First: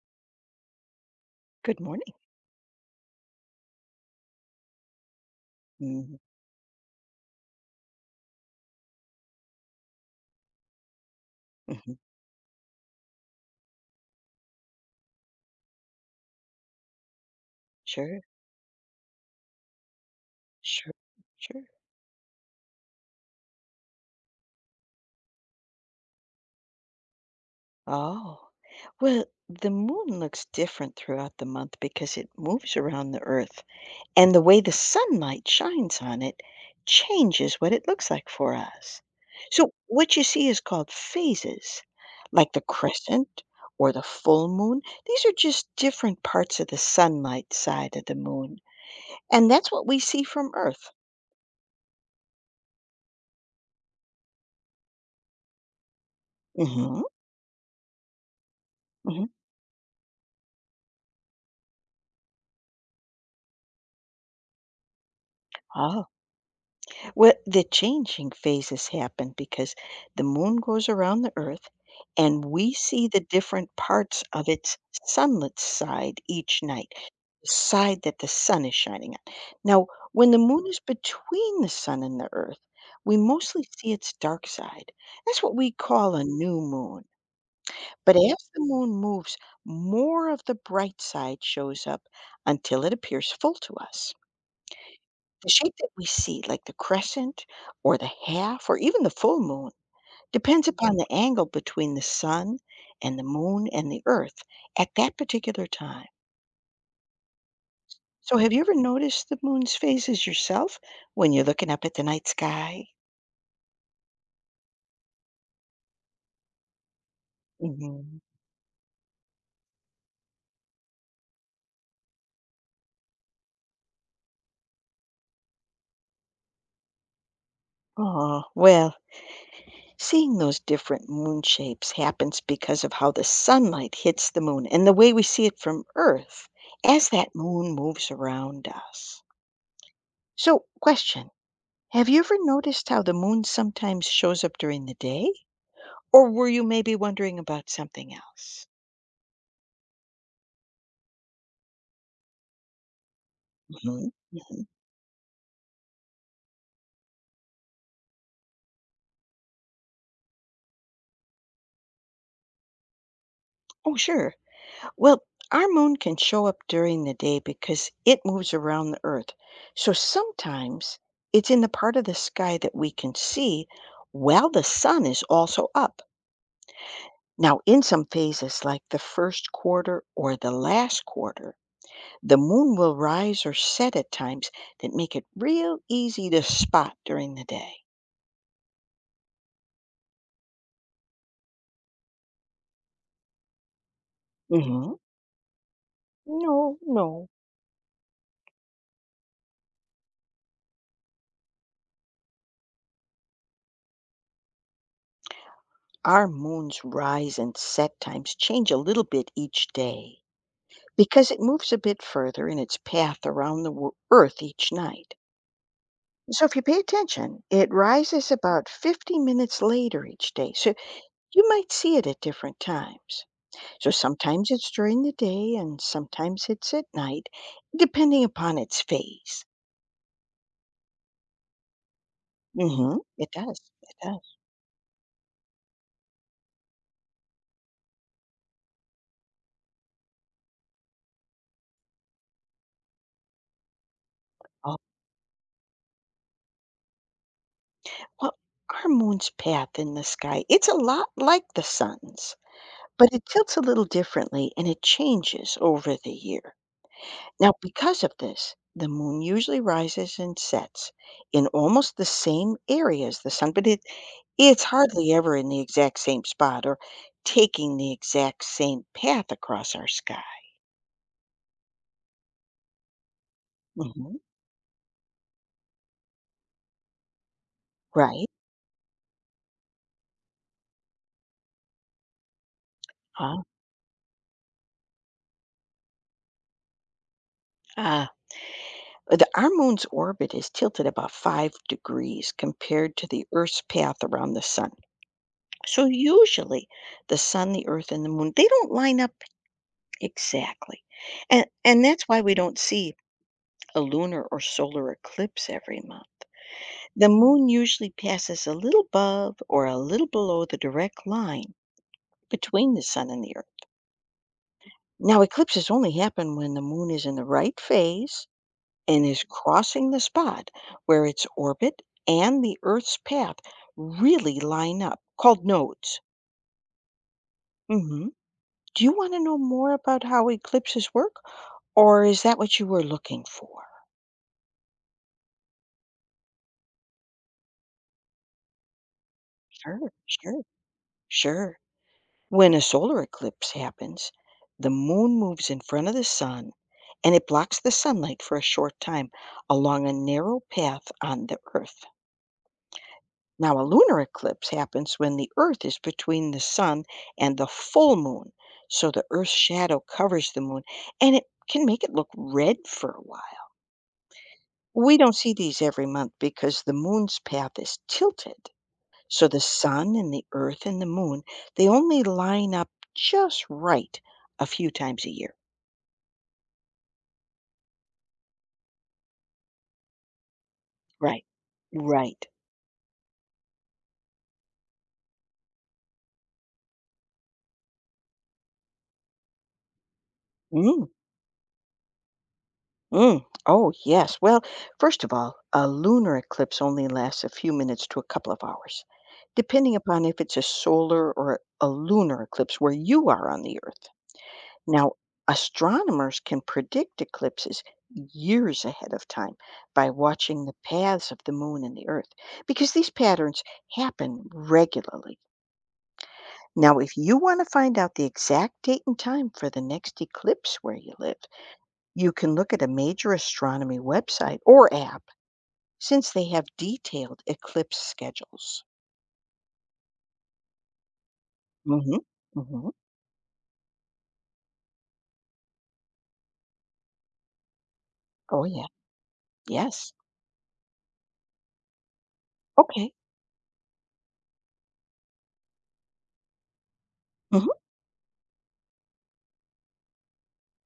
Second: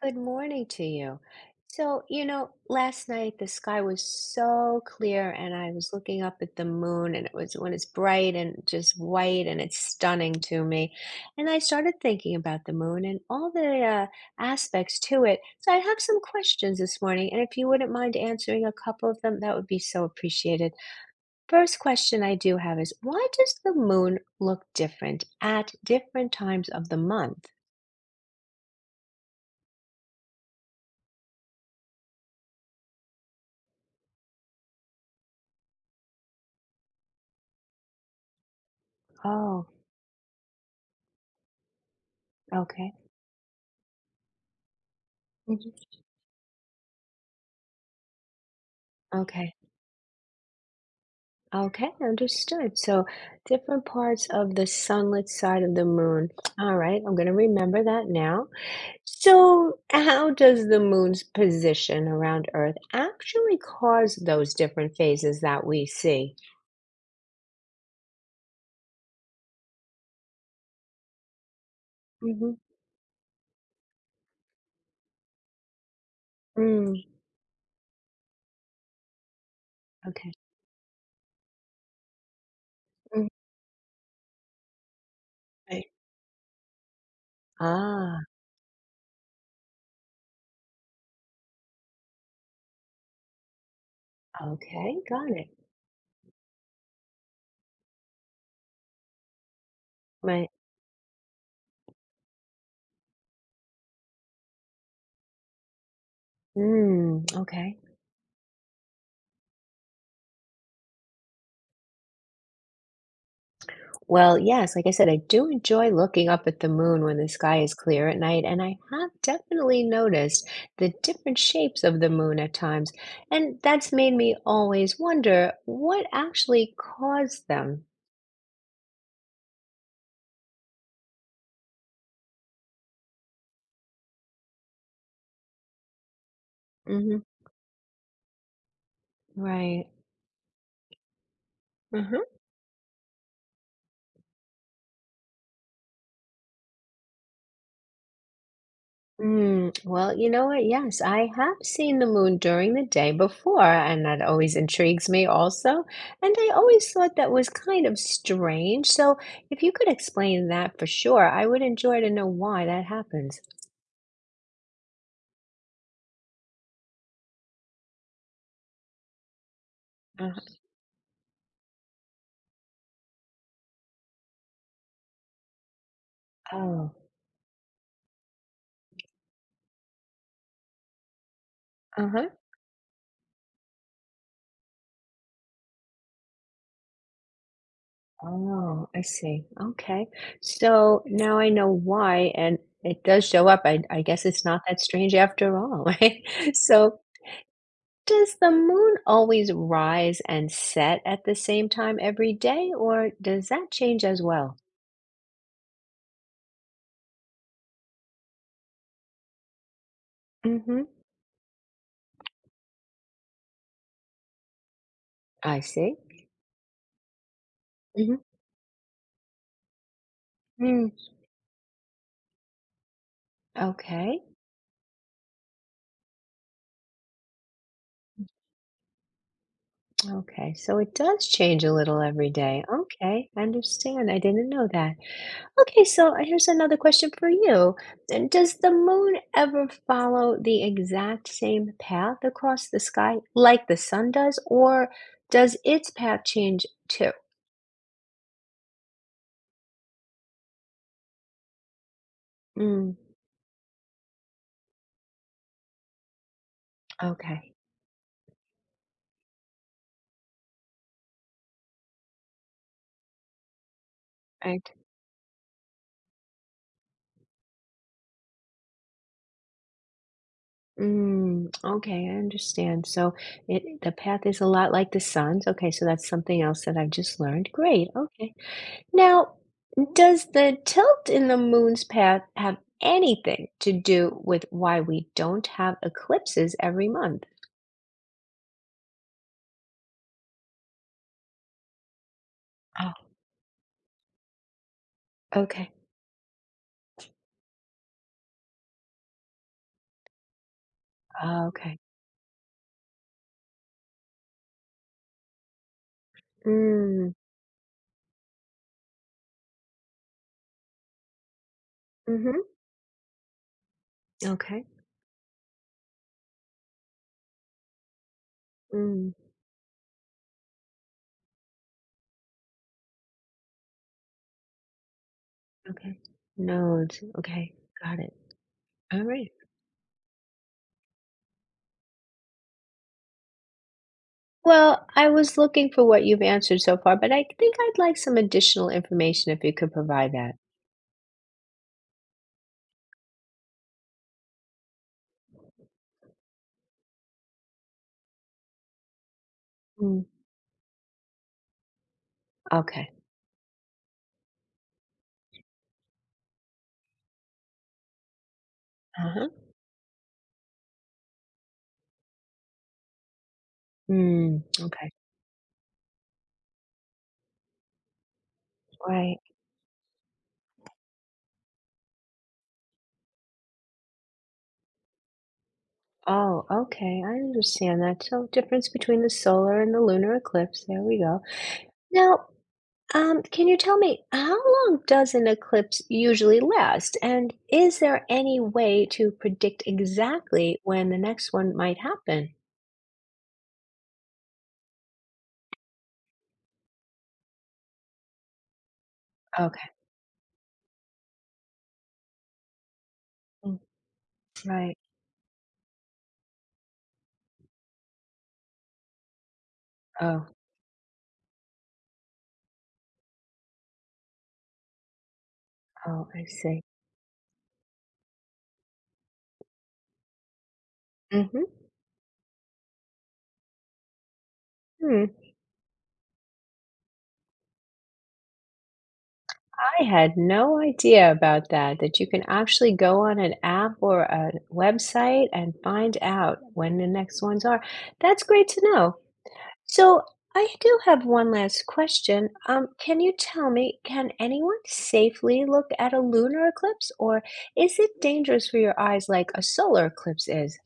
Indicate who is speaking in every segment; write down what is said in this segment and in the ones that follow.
Speaker 1: Good morning to you.
Speaker 2: Good morning.
Speaker 1: Last night the sky was so clear and I was
Speaker 2: Mhm,
Speaker 1: looking up at the moon and it was when it's bright and just white and it's stunning to me. And I
Speaker 2: mhm.
Speaker 1: started thinking about the moon and all the aspects to it. So I have some questions this morning, and if you wouldn't mind
Speaker 2: Sure,
Speaker 1: answering a couple of them, that would be so appreciated.
Speaker 2: sure, sure.
Speaker 1: First question I do have is why does the moon look different at different times of the month?
Speaker 2: Oh, well, the moon looks different throughout the month because it moves around the earth, and the way the sunlight shines on it changes what it looks like for us.
Speaker 1: Oh,
Speaker 2: So, what you see is called phases, like the
Speaker 1: okay.
Speaker 2: crescent or the full moon. These are just
Speaker 1: Mhm.
Speaker 2: different parts of the sunlight side of the moon, and
Speaker 1: Okay.
Speaker 2: that's what we see from Earth.
Speaker 1: Okay, understood. So different parts of the sunlit side of the moon. All
Speaker 2: Mm-hmm.
Speaker 1: right, I'm going to remember that now.
Speaker 2: hmm
Speaker 1: So, how does the moon's position around Earth actually cause those different phases that we
Speaker 2: Oh.
Speaker 1: see?
Speaker 2: Well, the changing phases happen because the moon goes around the earth
Speaker 1: Mm
Speaker 2: and
Speaker 1: hmm
Speaker 2: we see the different parts of its sunlit side each night,
Speaker 1: Mm,
Speaker 2: the side that the sun is shining on. Now, when
Speaker 1: okay.
Speaker 2: the moon is between the sun and the earth, we
Speaker 1: Mm.
Speaker 2: mostly see its dark side. That's what we
Speaker 1: Right.
Speaker 2: call a new moon. But
Speaker 1: Ah,
Speaker 2: as the moon moves, more of the bright side shows up until it appears full to us.
Speaker 1: okay, got
Speaker 2: The
Speaker 1: it.
Speaker 2: shape that we see, like the crescent or the half or even the full moon,
Speaker 1: Right.
Speaker 2: depends upon the angle between the sun and the moon and the earth at that particular time.
Speaker 1: Mm, okay.
Speaker 2: So, have you ever noticed the moon's phases yourself when you're looking up at the night sky?
Speaker 1: Well, yes, like I said, I do enjoy looking up at the moon when the sky is clear at
Speaker 2: hmm
Speaker 1: night, and I have definitely noticed the different shapes of the moon at times, and that's made me always wonder what actually caused them.
Speaker 2: Oh, well, seeing those different moon shapes happens because of how the sunlight hits the moon and the way we see it from Earth as
Speaker 1: Hmm.
Speaker 2: that moon moves around us.
Speaker 1: Right.
Speaker 2: So, question. Have you
Speaker 1: Uh-huh.
Speaker 2: ever noticed how the moon sometimes shows up during the day? Or were you maybe wondering about something else?
Speaker 1: Mm, well, you know what? Yes, I have seen the moon during the day before, and
Speaker 2: Mhm,
Speaker 1: that always
Speaker 2: mhm.
Speaker 1: intrigues me also. And I always thought that was kind of strange. So if you could explain that for sure, I would enjoy to know why that happens.
Speaker 2: Oh, sure. Well, our moon can show up during the day because it moves around the Earth. So
Speaker 1: Uh,
Speaker 2: sometimes it's in the part of the sky that we can see while the sun is also up.
Speaker 1: oh,
Speaker 2: Now, in some phases, like the first quarter or the last quarter,
Speaker 1: uh-huh.
Speaker 2: the moon will rise or set at times that make it real easy to spot during the day.
Speaker 1: Oh, I see. Okay. So now I know why, and it does show up. I guess it's not that
Speaker 2: hmm
Speaker 1: strange after all, right?
Speaker 2: No,
Speaker 1: So
Speaker 2: no.
Speaker 1: does the moon always rise and set at the same time every day, or does that change as well?
Speaker 2: Our moon's rise and set times change a little bit each day
Speaker 1: Hmm.
Speaker 2: because it moves a bit further in its path around the Earth each night.
Speaker 1: I see.
Speaker 2: So if you pay attention, it
Speaker 1: Hmm.
Speaker 2: rises about 50 minutes later each day. So
Speaker 1: Mm.
Speaker 2: you might see it at different times. So
Speaker 1: Okay.
Speaker 2: sometimes it's during the day and sometimes it's at night, depending upon its phase.
Speaker 1: Okay. So it does change a little every day.
Speaker 2: It
Speaker 1: Okay. I
Speaker 2: does. It
Speaker 1: understand. I
Speaker 2: does.
Speaker 1: didn't know that. Okay. So here's another question for you. And does the moon ever follow the exact same path across the sky like the sun does, or does its path change too?
Speaker 2: Well, our moon's path in the sky, it's a lot like the sun's,
Speaker 1: Mm.
Speaker 2: but it tilts a little differently and it changes over the year. Now,
Speaker 1: Okay.
Speaker 2: because of this, the moon usually rises and sets in almost the same area as the sun, but it,
Speaker 1: I.
Speaker 2: it's hardly ever in the exact same spot or taking the exact same path across our sky.
Speaker 1: Mm, okay, I understand. So it the
Speaker 2: Hmm
Speaker 1: path is a lot like the sun's. Okay, so that's something else that I've just learned. Great.
Speaker 2: Right.
Speaker 1: Okay. Now, does the tilt in the moon's path have
Speaker 2: Ah,
Speaker 1: anything to do with why we don't have eclipses every month?
Speaker 2: ah. Our moon's orbit is tilted about 5 degrees compared
Speaker 1: Oh,
Speaker 2: to the Earth's path around the sun.
Speaker 1: okay.
Speaker 2: So usually the sun, the earth, and the moon, they don't line up exactly. And
Speaker 1: Oh, okay.
Speaker 2: and that's why we don't see a lunar or solar eclipse every month. The
Speaker 1: Mm,
Speaker 2: moon usually passes a little above or a little below the direct line
Speaker 1: mm-hmm.
Speaker 2: between the sun and the earth.
Speaker 1: Okay.
Speaker 2: Now eclipses only happen when the moon is in the right phase and
Speaker 1: Mm,
Speaker 2: is crossing the spot where its orbit and the earth's path really line up, called
Speaker 1: okay.
Speaker 2: nodes.
Speaker 1: Nodes. Okay. Got
Speaker 2: Mhm.
Speaker 1: it.
Speaker 2: Do you
Speaker 1: All
Speaker 2: want to
Speaker 1: right.
Speaker 2: know more about how eclipses work, or is that what you were looking for?
Speaker 1: Well, I was looking for what you've answered so far, but I think I'd like some additional information if you could
Speaker 2: Sure,
Speaker 1: provide that.
Speaker 2: sure, sure. When a solar eclipse happens, the moon moves in front of the sun and it blocks the sunlight for a short time along a
Speaker 1: Mm.
Speaker 2: narrow path on the earth.
Speaker 1: Okay.
Speaker 2: Now, a lunar eclipse happens when the earth is between the sun and the full moon, so the
Speaker 1: Uh-huh.
Speaker 2: earth's shadow covers the moon and it can make it look red for a while.
Speaker 1: Mm, okay.
Speaker 2: We don't see these every month because the moon's path is tilted.
Speaker 1: Right.
Speaker 2: So the sun and the earth and the moon, they only line up just right a few times a year.
Speaker 1: Oh, okay, I understand that. So, difference between the solar and the lunar eclipse. There we go.
Speaker 2: Right. Right.
Speaker 1: Now, can you tell me, how long does an eclipse usually last? And is there any way to predict exactly
Speaker 2: Mm,
Speaker 1: when the next one might happen?
Speaker 2: mm. Oh, yes. Well, first of all, a lunar eclipse only lasts a few minutes to a couple of hours,
Speaker 1: Okay.
Speaker 2: depending upon if it's a solar or a lunar eclipse where you are on
Speaker 1: Mm.
Speaker 2: the earth.
Speaker 1: Right.
Speaker 2: Now, astronomers can predict eclipses years ahead of time by
Speaker 1: Oh,
Speaker 2: watching the paths of the moon and the earth because these patterns happen regularly.
Speaker 1: oh, I see.
Speaker 2: Now, if you want to find out the exact date and time for the next eclipse where you live,
Speaker 1: Mm-hmm.
Speaker 2: you can look at a major astronomy website or app
Speaker 1: Hmm.
Speaker 2: since they have detailed eclipse schedules.
Speaker 1: I had no idea about that,
Speaker 2: hmm
Speaker 1: that you can
Speaker 2: hmm
Speaker 1: actually go on an app or a website and find out when the next ones are. That's
Speaker 2: Oh,
Speaker 1: great
Speaker 2: yeah.
Speaker 1: to know.
Speaker 2: Yes.
Speaker 1: So I do have one last question.
Speaker 2: Okay.
Speaker 1: Can you tell me, can anyone safely look at a lunar eclipse, or
Speaker 2: Mm-hmm.
Speaker 1: is it dangerous for your eyes like a solar eclipse is?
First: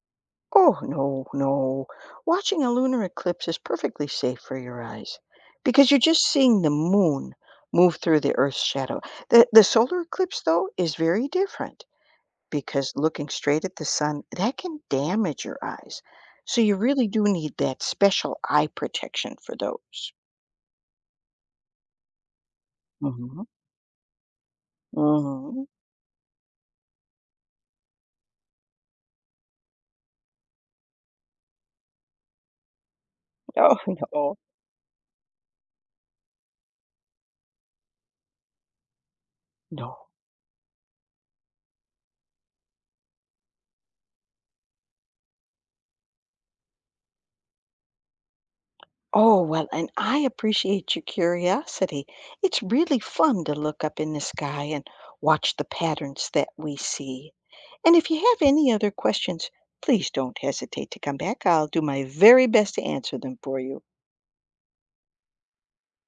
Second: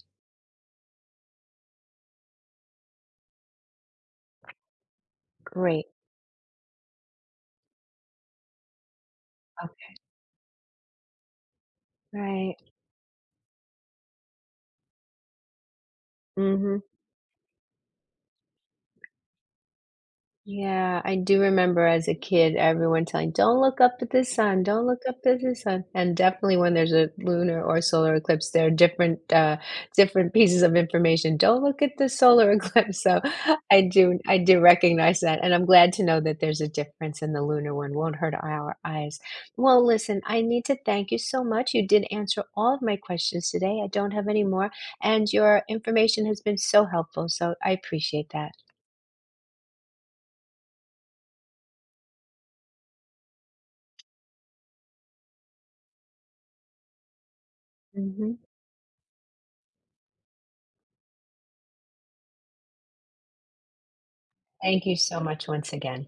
Speaker 2: Oh, no, no. Watching a lunar eclipse is perfectly safe for your eyes
Speaker 1: Great.
Speaker 2: because you're just seeing the moon move through the Earth's shadow. The
Speaker 1: Okay.
Speaker 2: solar eclipse, though, is very different
Speaker 1: Right.
Speaker 2: because looking straight at the sun, that can damage your eyes. So you
Speaker 1: Mm-hmm.
Speaker 2: really do need that special eye protection for those.
Speaker 1: Yeah, I do remember as a kid, everyone telling,
Speaker 2: hmm
Speaker 1: "Don't look up at the sun, don't look up at the
Speaker 2: hmm
Speaker 1: sun." And definitely when there's a lunar or solar eclipse, there are different different pieces of information. Don't look at the solar eclipse. So
Speaker 2: Oh, no,
Speaker 1: I do recognize that. And I'm glad to know that there's a difference and the lunar one won't hurt our eyes. Well,
Speaker 2: no.
Speaker 1: listen, I need to thank you so much. You did answer all of my questions today. I don't have any more, and your information has been so helpful. So I appreciate that.
Speaker 2: Oh, well, and I appreciate your curiosity. It's really fun to look up in the sky and watch the patterns that we see. And if you
Speaker 1: Mhm.
Speaker 2: have any other questions, please don't hesitate to come back. I'll do my very best to answer them for you.
Speaker 1: Thank you so much once again.